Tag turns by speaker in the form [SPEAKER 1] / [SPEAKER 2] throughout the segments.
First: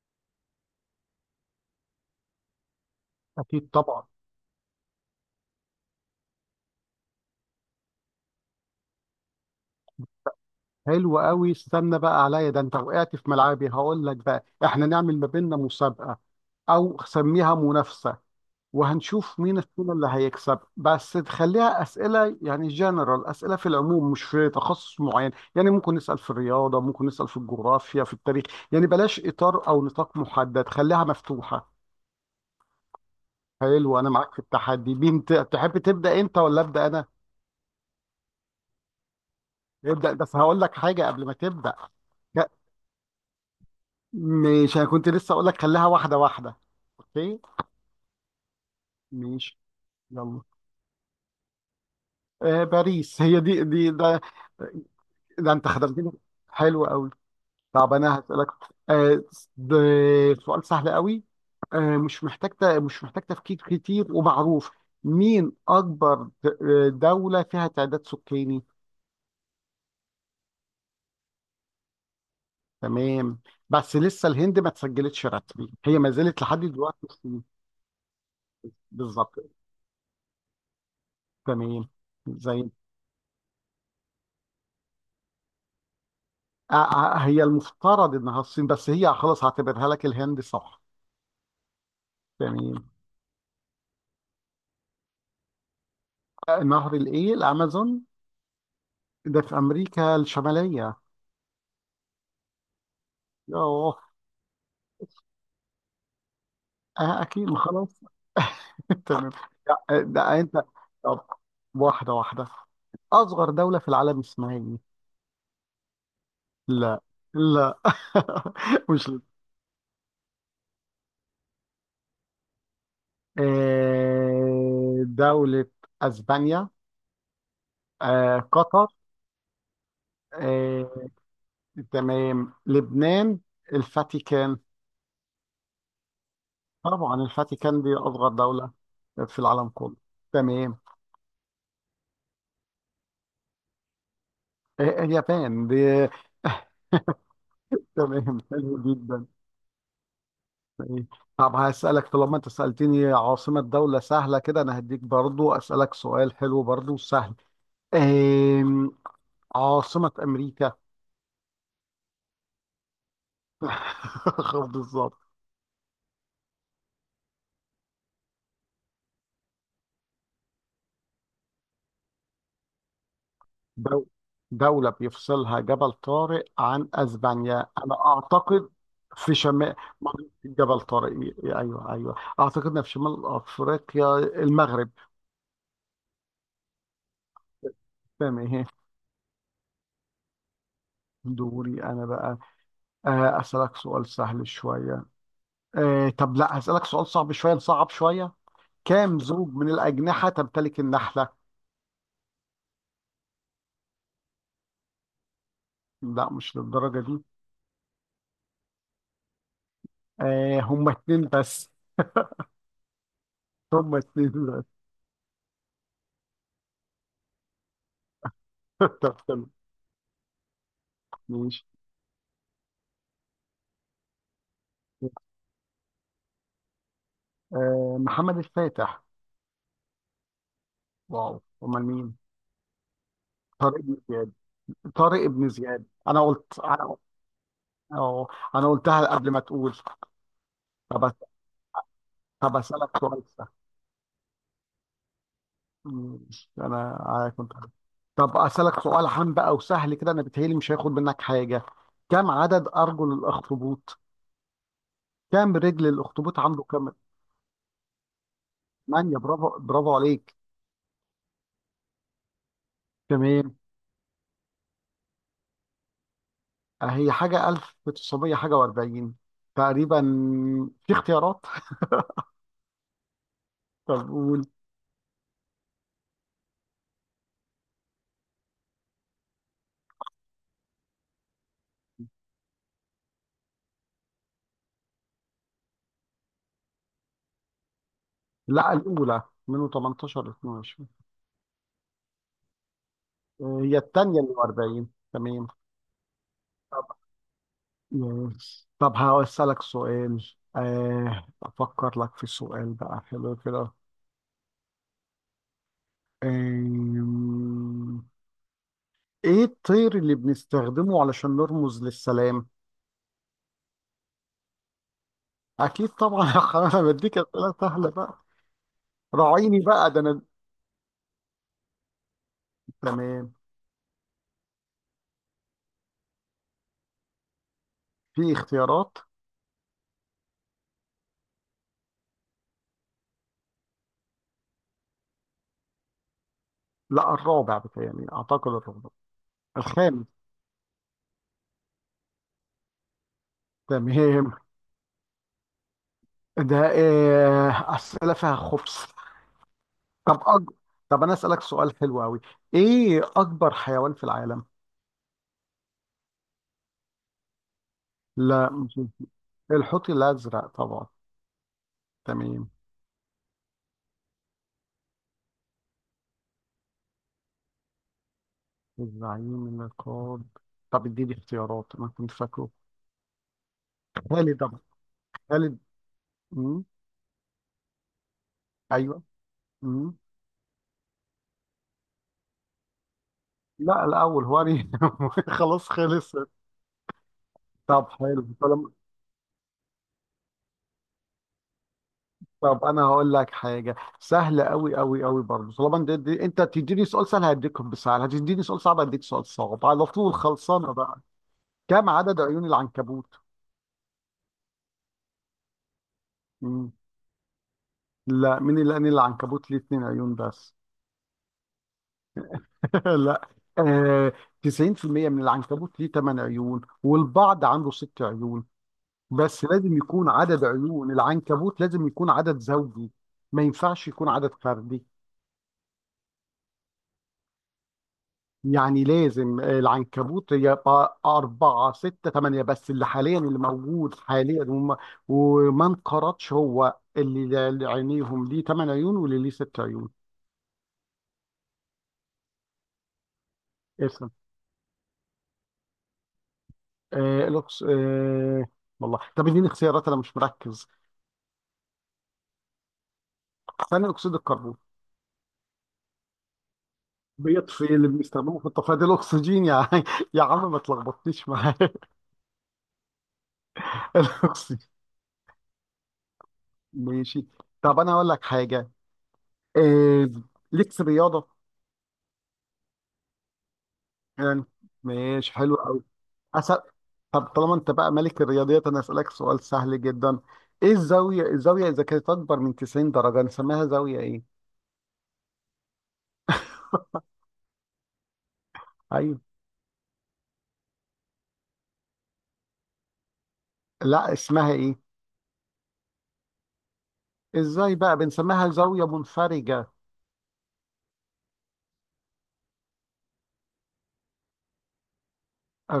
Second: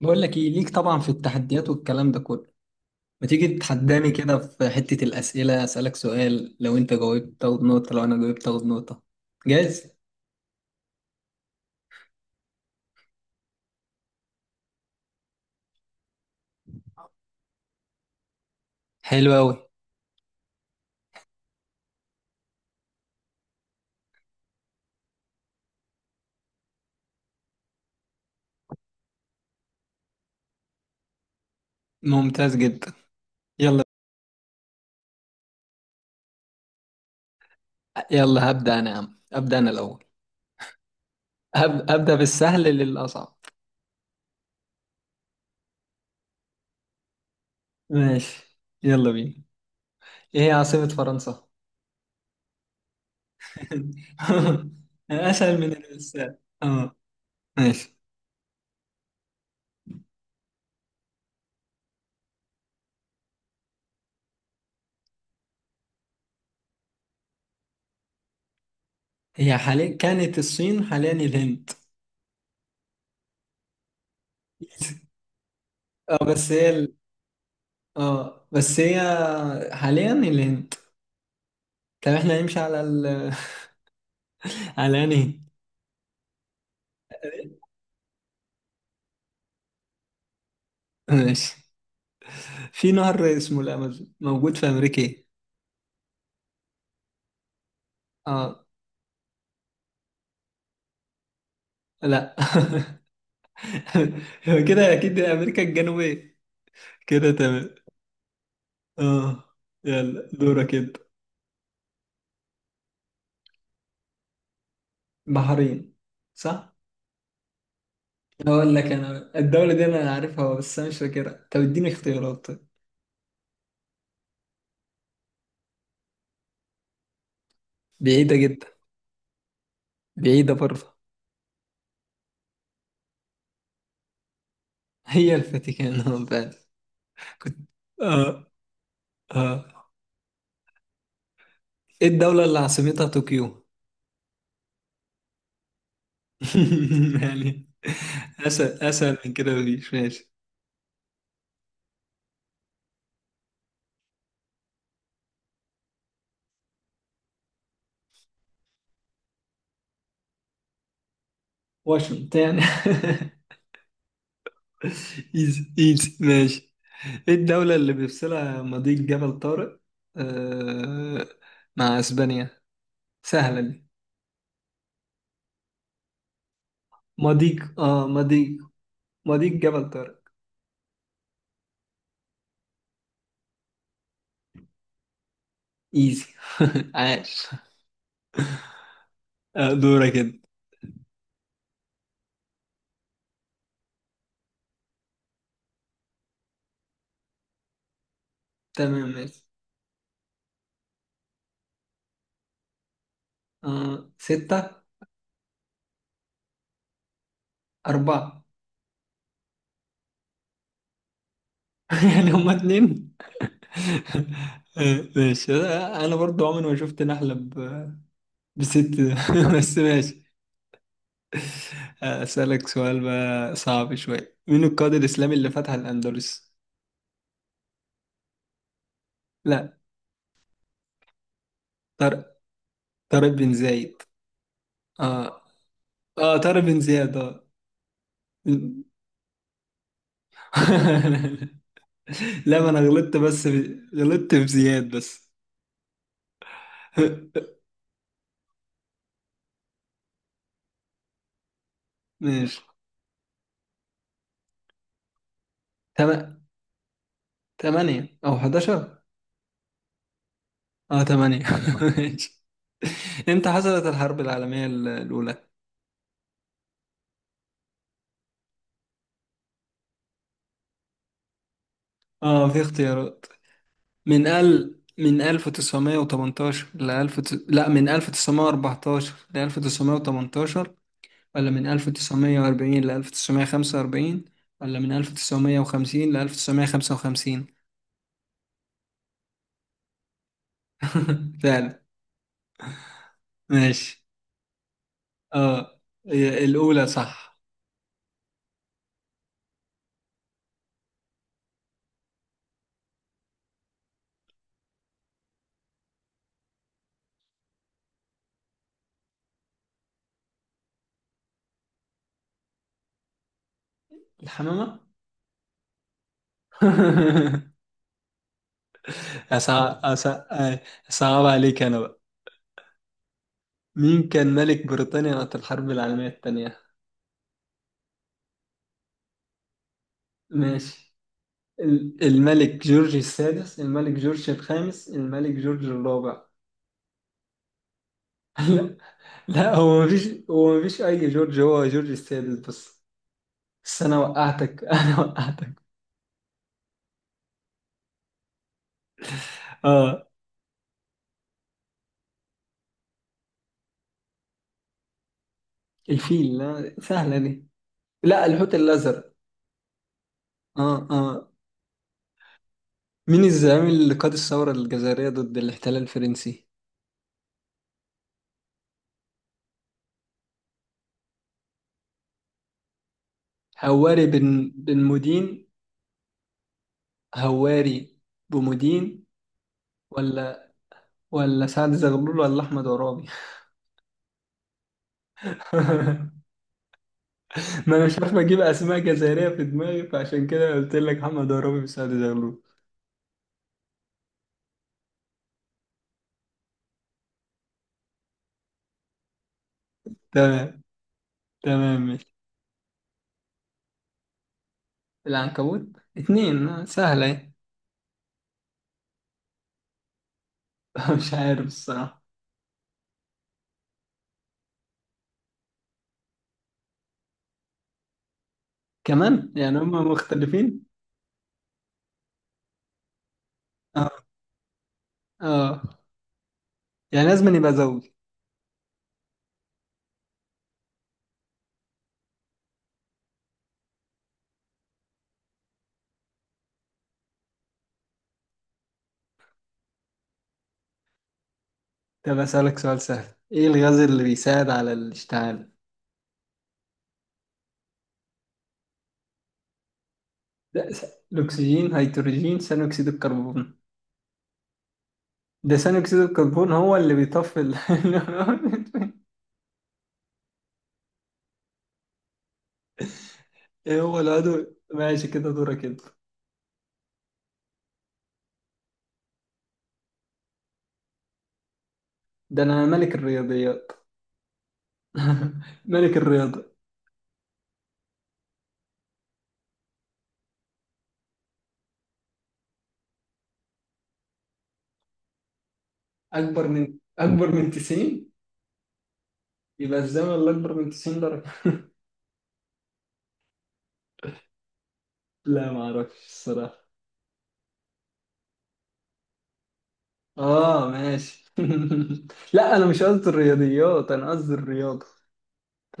[SPEAKER 1] بقول لك ايه ليك، طبعا في التحديات والكلام ده كله. ما تيجي
[SPEAKER 2] اكيد طبعا.
[SPEAKER 1] تتحداني كده في حتة الأسئلة، أسألك سؤال، لو أنت جاوبت تاخد نقطة، لو أنا جاوبت تاخد نقطة. جاهز؟
[SPEAKER 2] حلو قوي، استنى بقى عليا، ده انت وقعت في ملعبي. هقول لك بقى، احنا نعمل ما بيننا مسابقه او سميها منافسه،
[SPEAKER 1] حلو
[SPEAKER 2] وهنشوف مين
[SPEAKER 1] أوي.
[SPEAKER 2] فينا اللي هيكسب. بس تخليها اسئله يعني جنرال، اسئله في العموم مش في تخصص معين. يعني ممكن نسال في الرياضه، ممكن نسال في الجغرافيا، في التاريخ. يعني بلاش اطار او نطاق محدد، خليها مفتوحه.
[SPEAKER 1] ممتاز جدا. يلا.
[SPEAKER 2] حلو، انا معاك في التحدي. مين تحب تبدا، انت ولا ابدا انا؟
[SPEAKER 1] يلا هبدأ أنا، يا عم أبدأ أنا الأول.
[SPEAKER 2] ابدا، بس هقول لك حاجه قبل ما تبدا.
[SPEAKER 1] أبدأ بالسهل للأصعب.
[SPEAKER 2] مش انا كنت لسه اقول لك خليها واحده واحده؟ اوكي،
[SPEAKER 1] ماشي، يلا بينا.
[SPEAKER 2] ماشي
[SPEAKER 1] إيه
[SPEAKER 2] يلا.
[SPEAKER 1] هي عاصمة فرنسا؟
[SPEAKER 2] باريس، هي دي ده. ده
[SPEAKER 1] أسهل
[SPEAKER 2] انت
[SPEAKER 1] من
[SPEAKER 2] خدمتني،
[SPEAKER 1] السهل،
[SPEAKER 2] حلو
[SPEAKER 1] أه.
[SPEAKER 2] قوي. طب
[SPEAKER 1] ماشي.
[SPEAKER 2] انا هسالك. آه ده سؤال سهل قوي. مش محتاج مش محتاج تفكير كتير، ومعروف. مين اكبر دوله فيها تعداد سكاني؟
[SPEAKER 1] هي حاليا كانت الصين، حاليا الهند.
[SPEAKER 2] تمام. بس لسه الهند ما تسجلتش رسمي، هي ما
[SPEAKER 1] اه،
[SPEAKER 2] زالت
[SPEAKER 1] بس
[SPEAKER 2] لحد
[SPEAKER 1] هي.
[SPEAKER 2] دلوقتي مسلمة.
[SPEAKER 1] اه، بس هي.
[SPEAKER 2] بالظبط.
[SPEAKER 1] حاليا الهند.
[SPEAKER 2] تمام.
[SPEAKER 1] طب احنا
[SPEAKER 2] زي
[SPEAKER 1] هنمشي على ال على انهي.
[SPEAKER 2] آه، آه، هي المفترض انها الصين، بس هي خلاص هعتبرها لك الهند، صح.
[SPEAKER 1] هند؟ ماشي.
[SPEAKER 2] تمام.
[SPEAKER 1] في نهر اسمه الامازون موجود في امريكا، ايه؟
[SPEAKER 2] نهر الامازون،
[SPEAKER 1] اه.
[SPEAKER 2] ده في امريكا الشماليه.
[SPEAKER 1] لا.
[SPEAKER 2] اه.
[SPEAKER 1] هو كده اكيد امريكا الجنوبية. كده
[SPEAKER 2] اكيد، ما
[SPEAKER 1] تمام.
[SPEAKER 2] خلاص. تمام.
[SPEAKER 1] اه.
[SPEAKER 2] لا،
[SPEAKER 1] يلا
[SPEAKER 2] ده انت.
[SPEAKER 1] دورك انت.
[SPEAKER 2] طب، واحده واحده. اصغر دوله في العالم اسمها ايه؟
[SPEAKER 1] بحرين. صح؟
[SPEAKER 2] لا، لا.
[SPEAKER 1] اقول لك
[SPEAKER 2] مش ل-
[SPEAKER 1] انا، الدولة دي انا عارفها بس انا مش فاكرها، طب اديني اختيارات طيب.
[SPEAKER 2] آه، دوله اسبانيا.
[SPEAKER 1] بعيدة جدا.
[SPEAKER 2] قطر.
[SPEAKER 1] بعيدة برضه.
[SPEAKER 2] آه، تمام، لبنان. الفاتيكان.
[SPEAKER 1] هي الفاتيكان. آه، فعلا.
[SPEAKER 2] طبعا
[SPEAKER 1] كنت.
[SPEAKER 2] الفاتيكان دي أصغر
[SPEAKER 1] اه.
[SPEAKER 2] دولة في العالم
[SPEAKER 1] اه.
[SPEAKER 2] كله. تمام.
[SPEAKER 1] ايه الدولة اللي عاصمتها طوكيو؟
[SPEAKER 2] إيه- إيه، اليابان دي.
[SPEAKER 1] يعني.
[SPEAKER 2] تمام، حلو
[SPEAKER 1] اسهل اسهل
[SPEAKER 2] جدا.
[SPEAKER 1] من كده مفيش، ماشي.
[SPEAKER 2] إيه. طب هسألك، طالما أنت سألتني عاصمة دولة سهلة كده، أنا هديك برضو أسألك سؤال حلو برضو سهل. أم... عاصمة أمريكا.
[SPEAKER 1] واشنطن يعني.
[SPEAKER 2] بالظبط.
[SPEAKER 1] ايزي ايزي، ماشي. ايه الدولة اللي بيفصلها مضيق جبل طارق، آه، مع اسبانيا؟ سهلة دي.
[SPEAKER 2] دو- دولة بيفصلها جبل طارق عن أسبانيا.
[SPEAKER 1] مضيق
[SPEAKER 2] أنا
[SPEAKER 1] مضيق.
[SPEAKER 2] أعتقد في
[SPEAKER 1] مضيق
[SPEAKER 2] شمال
[SPEAKER 1] جبل طارق.
[SPEAKER 2] جبل طارق. أيوه أيوه، أعتقد إنها في شمال أفريقيا، المغرب.
[SPEAKER 1] ايزي. عاش.
[SPEAKER 2] تمام، إيه.
[SPEAKER 1] آه، دورك انت.
[SPEAKER 2] دوري أنا بقى. أسألك سؤال سهل شوية. طب لا، هسألك سؤال صعب شوية، نصعب شوية.
[SPEAKER 1] تمام،
[SPEAKER 2] كام
[SPEAKER 1] ماشي.
[SPEAKER 2] زوج من الأجنحة تمتلك النحلة؟
[SPEAKER 1] ستة.
[SPEAKER 2] لا، مش للدرجة دي.
[SPEAKER 1] أربعة.
[SPEAKER 2] هما اتنين بس.
[SPEAKER 1] يعني هما اتنين.
[SPEAKER 2] هما اتنين بس.
[SPEAKER 1] آه، ماشي. آه، انا برضو عمري ما شفت نحلة بست
[SPEAKER 2] طب تمام،
[SPEAKER 1] بس، ماشي.
[SPEAKER 2] ماشي.
[SPEAKER 1] أسألك سؤال بقى صعب شوية، مين القائد الإسلامي اللي فتح الأندلس؟
[SPEAKER 2] محمد الفاتح.
[SPEAKER 1] لا.
[SPEAKER 2] واو، امال مين؟
[SPEAKER 1] طارق. طارق بن
[SPEAKER 2] طارق
[SPEAKER 1] زايد.
[SPEAKER 2] بن زياد. طارق
[SPEAKER 1] اه.
[SPEAKER 2] بن زياد، انا
[SPEAKER 1] اه،
[SPEAKER 2] قلت
[SPEAKER 1] طارق بن
[SPEAKER 2] انا.
[SPEAKER 1] زياد، اه.
[SPEAKER 2] اه، انا قلتها قبل ما تقول. طب أس- طب
[SPEAKER 1] لا، ما أنا
[SPEAKER 2] اسالك
[SPEAKER 1] غلطت،
[SPEAKER 2] سؤال سهل.
[SPEAKER 1] غلطت في زياد بس.
[SPEAKER 2] انا كنت. طب اسالك سؤال عام بقى وسهل كده، انا بتهيألي مش هياخد منك حاجه. كم
[SPEAKER 1] ماشي.
[SPEAKER 2] عدد ارجل الاخطبوط؟ كم رجل
[SPEAKER 1] تم...
[SPEAKER 2] الاخطبوط، عنده كم؟
[SPEAKER 1] تمانية أو 11.
[SPEAKER 2] ثمانية، برافو برافو عليك.
[SPEAKER 1] اه، تمانية. ماشي. امتى
[SPEAKER 2] تمام.
[SPEAKER 1] حصلت الحرب العالمية الأولى؟
[SPEAKER 2] هي حاجه 1900 حاجه و40 تقريبا. في اختيارات.
[SPEAKER 1] اه، في اختيارات.
[SPEAKER 2] طب
[SPEAKER 1] من
[SPEAKER 2] قول.
[SPEAKER 1] ال من 1918 ل 1000، لا، من 1914 ل 1918، ولا من 1940 ل 1945، ولا من 1950 ل 1955.
[SPEAKER 2] لا، الاولى من 18 ل 22.
[SPEAKER 1] فعلا.
[SPEAKER 2] هي
[SPEAKER 1] ماشي.
[SPEAKER 2] التانية اللي 40. تمام.
[SPEAKER 1] اه. هي الأولى
[SPEAKER 2] طب.
[SPEAKER 1] صح.
[SPEAKER 2] مم. طب هسألك سؤال. أفكر لك في سؤال بقى حلو كده. آم، إيه الطير اللي بنستخدمه علشان نرمز للسلام؟
[SPEAKER 1] الحمامة.
[SPEAKER 2] أكيد طبعا. يا حرام، أنا بديك أسئلة سهلة بقى. راعيني
[SPEAKER 1] أصعب
[SPEAKER 2] بقى، ده أنا.
[SPEAKER 1] أصعب. أصعب عليك أنا بقى.
[SPEAKER 2] تمام.
[SPEAKER 1] مين كان ملك بريطانيا وقت الحرب العالمية الثانية؟
[SPEAKER 2] في اختيارات.
[SPEAKER 1] ماشي. الملك جورج السادس، الملك جورج الخامس، الملك جورج الرابع.
[SPEAKER 2] لا، الرابع، بتاعي أعتقد
[SPEAKER 1] لا،
[SPEAKER 2] الرابع.
[SPEAKER 1] لا، هو
[SPEAKER 2] الخامس.
[SPEAKER 1] مفيش هو مفيش أي جورج، هو جورج السادس بس. بس أنا
[SPEAKER 2] تمام.
[SPEAKER 1] وقعتك. أنا وقعتك.
[SPEAKER 2] ده أسئلة فيها خبز.
[SPEAKER 1] آه
[SPEAKER 2] طب أج... طب انا اسالك سؤال حلو قوي. ايه اكبر حيوان في العالم؟
[SPEAKER 1] الفيل، لا، سهلة دي. لا،
[SPEAKER 2] لا،
[SPEAKER 1] الحوت
[SPEAKER 2] مش.
[SPEAKER 1] الأزرق.
[SPEAKER 2] الحوت الازرق
[SPEAKER 1] آه،
[SPEAKER 2] طبعا.
[SPEAKER 1] آه.
[SPEAKER 2] تمام.
[SPEAKER 1] مين الزعيم اللي قاد الثورة الجزائرية ضد الاحتلال الفرنسي؟
[SPEAKER 2] الزعيم النقاد. طب اديني اختيارات، انا كنت فاكره.
[SPEAKER 1] هواري
[SPEAKER 2] خالد
[SPEAKER 1] بن
[SPEAKER 2] طبعا،
[SPEAKER 1] بن مودين.
[SPEAKER 2] خالد. مم.
[SPEAKER 1] هواري
[SPEAKER 2] ايوه.
[SPEAKER 1] بمودين.
[SPEAKER 2] مم.
[SPEAKER 1] ولا ولا سعد زغلول، ولا أحمد عرابي؟
[SPEAKER 2] لا الاول، خلاص خلص.
[SPEAKER 1] ما انا
[SPEAKER 2] طب
[SPEAKER 1] مش عارف
[SPEAKER 2] حلو،
[SPEAKER 1] اجيب
[SPEAKER 2] طالما.
[SPEAKER 1] اسماء جزائريه في دماغي، فعشان كده قلت لك محمد عرابي وسعد زغلول.
[SPEAKER 2] طب انا هقول لك حاجه سهله قوي قوي قوي برضه. طالما انت تديني سؤال سهل هديك بسهل، هتديني سؤال صعب هديك سؤال صعب، على طول
[SPEAKER 1] تمام.
[SPEAKER 2] خلصانه بقى.
[SPEAKER 1] تمام،
[SPEAKER 2] كم
[SPEAKER 1] ماشي.
[SPEAKER 2] عدد عيون العنكبوت؟
[SPEAKER 1] العنكبوت. اتنين، آه،
[SPEAKER 2] مم.
[SPEAKER 1] سهله.
[SPEAKER 2] لا، مين اللي قال إن العنكبوت ليه اتنين عيون بس؟
[SPEAKER 1] اهي. مش عارف الصراحه.
[SPEAKER 2] لا. آه، 90% من العنكبوت ليه تمن عيون، والبعض عنده ست عيون.
[SPEAKER 1] كمان
[SPEAKER 2] بس
[SPEAKER 1] يعني
[SPEAKER 2] لازم
[SPEAKER 1] هم
[SPEAKER 2] يكون عدد
[SPEAKER 1] مختلفين.
[SPEAKER 2] عيون العنكبوت، لازم يكون عدد زوجي. ما ينفعش
[SPEAKER 1] اه.
[SPEAKER 2] يكون عدد فردي.
[SPEAKER 1] اه. يعني لازم يبقى زوج.
[SPEAKER 2] يعني لازم العنكبوت يبقى أربعة، ستة، تمانية. بس اللي موجود حاليا وما انقرضش، هو اللي عينيهم ليه تمن عيون واللي ليه ست عيون.
[SPEAKER 1] طب اسالك سؤال سهل، ايه الغاز اللي بيساعد على الاشتعال؟
[SPEAKER 2] آه الأكس... آه والله طب اديني اختيارات، انا مش مركز.
[SPEAKER 1] ده س- الاكسجين، هيدروجين، ثاني اكسيد الكربون.
[SPEAKER 2] ثاني اكسيد الكربون
[SPEAKER 1] ده ثاني اكسيد الكربون هو اللي بيطفي
[SPEAKER 2] بيطفي، اللي بنستخدمه في الطفايه ده الاكسجين يا عم. يا عم ما تلخبطنيش معايا.
[SPEAKER 1] ايه هو العضو.
[SPEAKER 2] الاكسجين.
[SPEAKER 1] ماشي، كده دورك كده.
[SPEAKER 2] ماشي. طب انا هقول لك حاجه. آه ليك في الرياضه،
[SPEAKER 1] ده انا ملك الرياضيات.
[SPEAKER 2] يعني. ماشي حلو قوي.
[SPEAKER 1] ملك الرياضة.
[SPEAKER 2] أسأل... طب طالما انت بقى ملك الرياضيات، انا اسالك سؤال سهل جدا. ايه الزاويه اذا كانت اكبر من 90 درجه، نسميها زاويه ايه؟
[SPEAKER 1] أكبر من 90.
[SPEAKER 2] ايوه.
[SPEAKER 1] يبقى الزمن اللي أكبر من 90 درجة.
[SPEAKER 2] لا، اسمها ايه؟
[SPEAKER 1] لا، ما أعرفش الصراحة.
[SPEAKER 2] ازاي بقى، بنسميها زاويه منفرجه.
[SPEAKER 1] آه، ماشي. لا، أنا مش قصدي الرياضيات، أنا قصدي الرياضة.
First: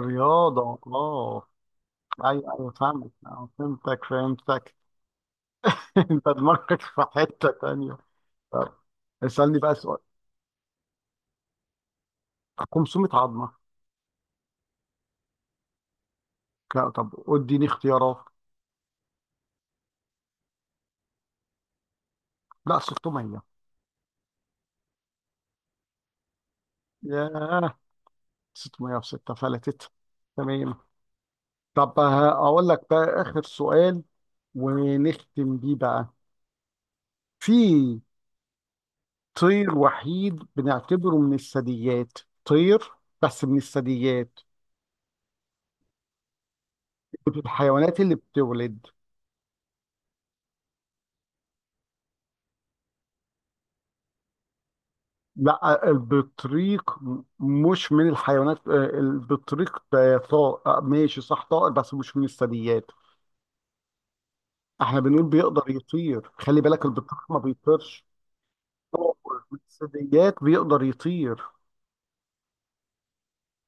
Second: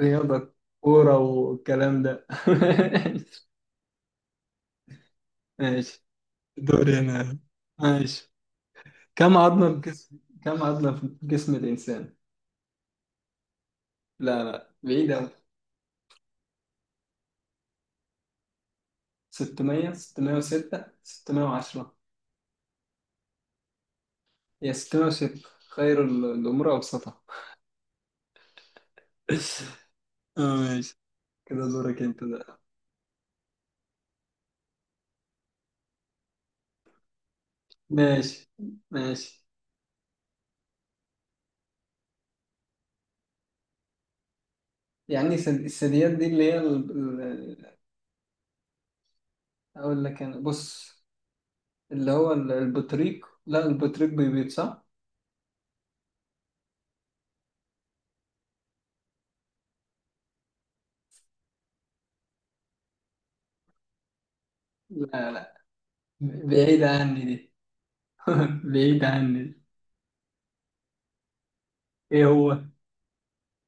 [SPEAKER 1] رياضة. كورة
[SPEAKER 2] اه.
[SPEAKER 1] والكلام ده.
[SPEAKER 2] ايوه ايوه فهمتك، فهمتك، فهمتك.
[SPEAKER 1] ماشي.
[SPEAKER 2] انت دماغك
[SPEAKER 1] دوري
[SPEAKER 2] في
[SPEAKER 1] أنا.
[SPEAKER 2] حتة تانية.
[SPEAKER 1] ماشي.
[SPEAKER 2] طب
[SPEAKER 1] كم
[SPEAKER 2] اسألني بقى
[SPEAKER 1] عظمة في
[SPEAKER 2] سؤال.
[SPEAKER 1] جسم كم عظمة في جسم الإنسان؟
[SPEAKER 2] 500 عظمة.
[SPEAKER 1] لا، لا، بعيد أوي.
[SPEAKER 2] لا. طب اديني اختيارات.
[SPEAKER 1] 600، 606، 610.
[SPEAKER 2] لا، 600.
[SPEAKER 1] هي 606، خير الأمور أوسطها.
[SPEAKER 2] ياه، 600 في 6 فلتت.
[SPEAKER 1] اه،
[SPEAKER 2] تمام.
[SPEAKER 1] ماشي. كده دورك انت بقى.
[SPEAKER 2] اقول لك بقى اخر سؤال ونختم بيه بقى. في
[SPEAKER 1] ماشي. ماشي.
[SPEAKER 2] طير وحيد بنعتبره من الثدييات. طير، بس من الثدييات.
[SPEAKER 1] يعني الثدييات دي اللي هي
[SPEAKER 2] من
[SPEAKER 1] ال-
[SPEAKER 2] الحيوانات اللي بتولد.
[SPEAKER 1] اقول لك انا، بص. اللي هو البطريق، لا، البطريق بيبيض صح؟
[SPEAKER 2] لا، البطريق مش من الحيوانات. البطريق ده طائر، ماشي، صح، طائر، بس مش من الثدييات. احنا بنقول
[SPEAKER 1] لا. لا،
[SPEAKER 2] بيقدر يطير، خلي
[SPEAKER 1] بعيد
[SPEAKER 2] بالك
[SPEAKER 1] عني
[SPEAKER 2] البطريق ما
[SPEAKER 1] دي.
[SPEAKER 2] بيطيرش.
[SPEAKER 1] بعيد عني
[SPEAKER 2] طائر من
[SPEAKER 1] دي.
[SPEAKER 2] الثدييات بيقدر يطير.
[SPEAKER 1] ايه هو؟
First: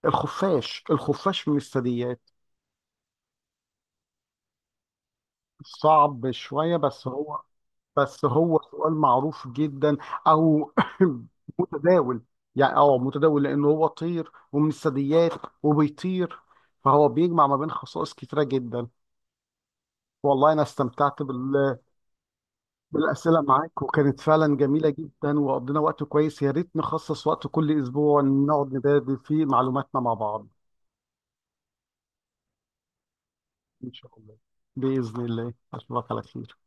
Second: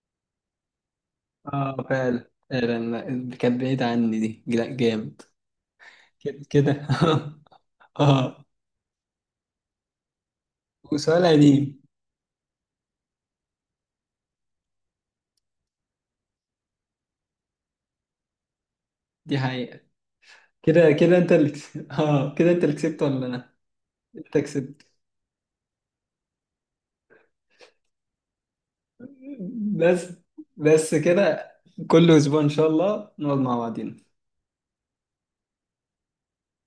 [SPEAKER 2] الخفاش، الخفاش من
[SPEAKER 1] اه،
[SPEAKER 2] الثدييات.
[SPEAKER 1] فعلا فعلا، لا، كانت بعيد عني دي، لا جامد.
[SPEAKER 2] صعب
[SPEAKER 1] كده
[SPEAKER 2] شوية،
[SPEAKER 1] كده.
[SPEAKER 2] بس هو. بس
[SPEAKER 1] اه.
[SPEAKER 2] هو سؤال معروف جدا، او
[SPEAKER 1] وسؤال قديم.
[SPEAKER 2] متداول. يعني متداول، لانه هو طير ومن الثدييات وبيطير، فهو بيجمع ما بين خصائص كتيرة جدا.
[SPEAKER 1] دي حقيقة.
[SPEAKER 2] والله أنا
[SPEAKER 1] كده كده
[SPEAKER 2] استمتعت
[SPEAKER 1] انت اللي كسبت اه كده انت اللي كسبت ولا
[SPEAKER 2] بالأسئلة
[SPEAKER 1] انا؟
[SPEAKER 2] معاك، وكانت
[SPEAKER 1] انت
[SPEAKER 2] فعلا جميلة
[SPEAKER 1] كسبت.
[SPEAKER 2] جدا، وقضينا وقت كويس. يا ريت نخصص وقت كل أسبوع نقعد نبادل فيه معلوماتنا
[SPEAKER 1] بس.
[SPEAKER 2] مع بعض.
[SPEAKER 1] بس كده. كل اسبوع ان شاء الله نقعد مع
[SPEAKER 2] إن
[SPEAKER 1] بعضينا.
[SPEAKER 2] شاء الله، بإذن الله، أشوفك على خير.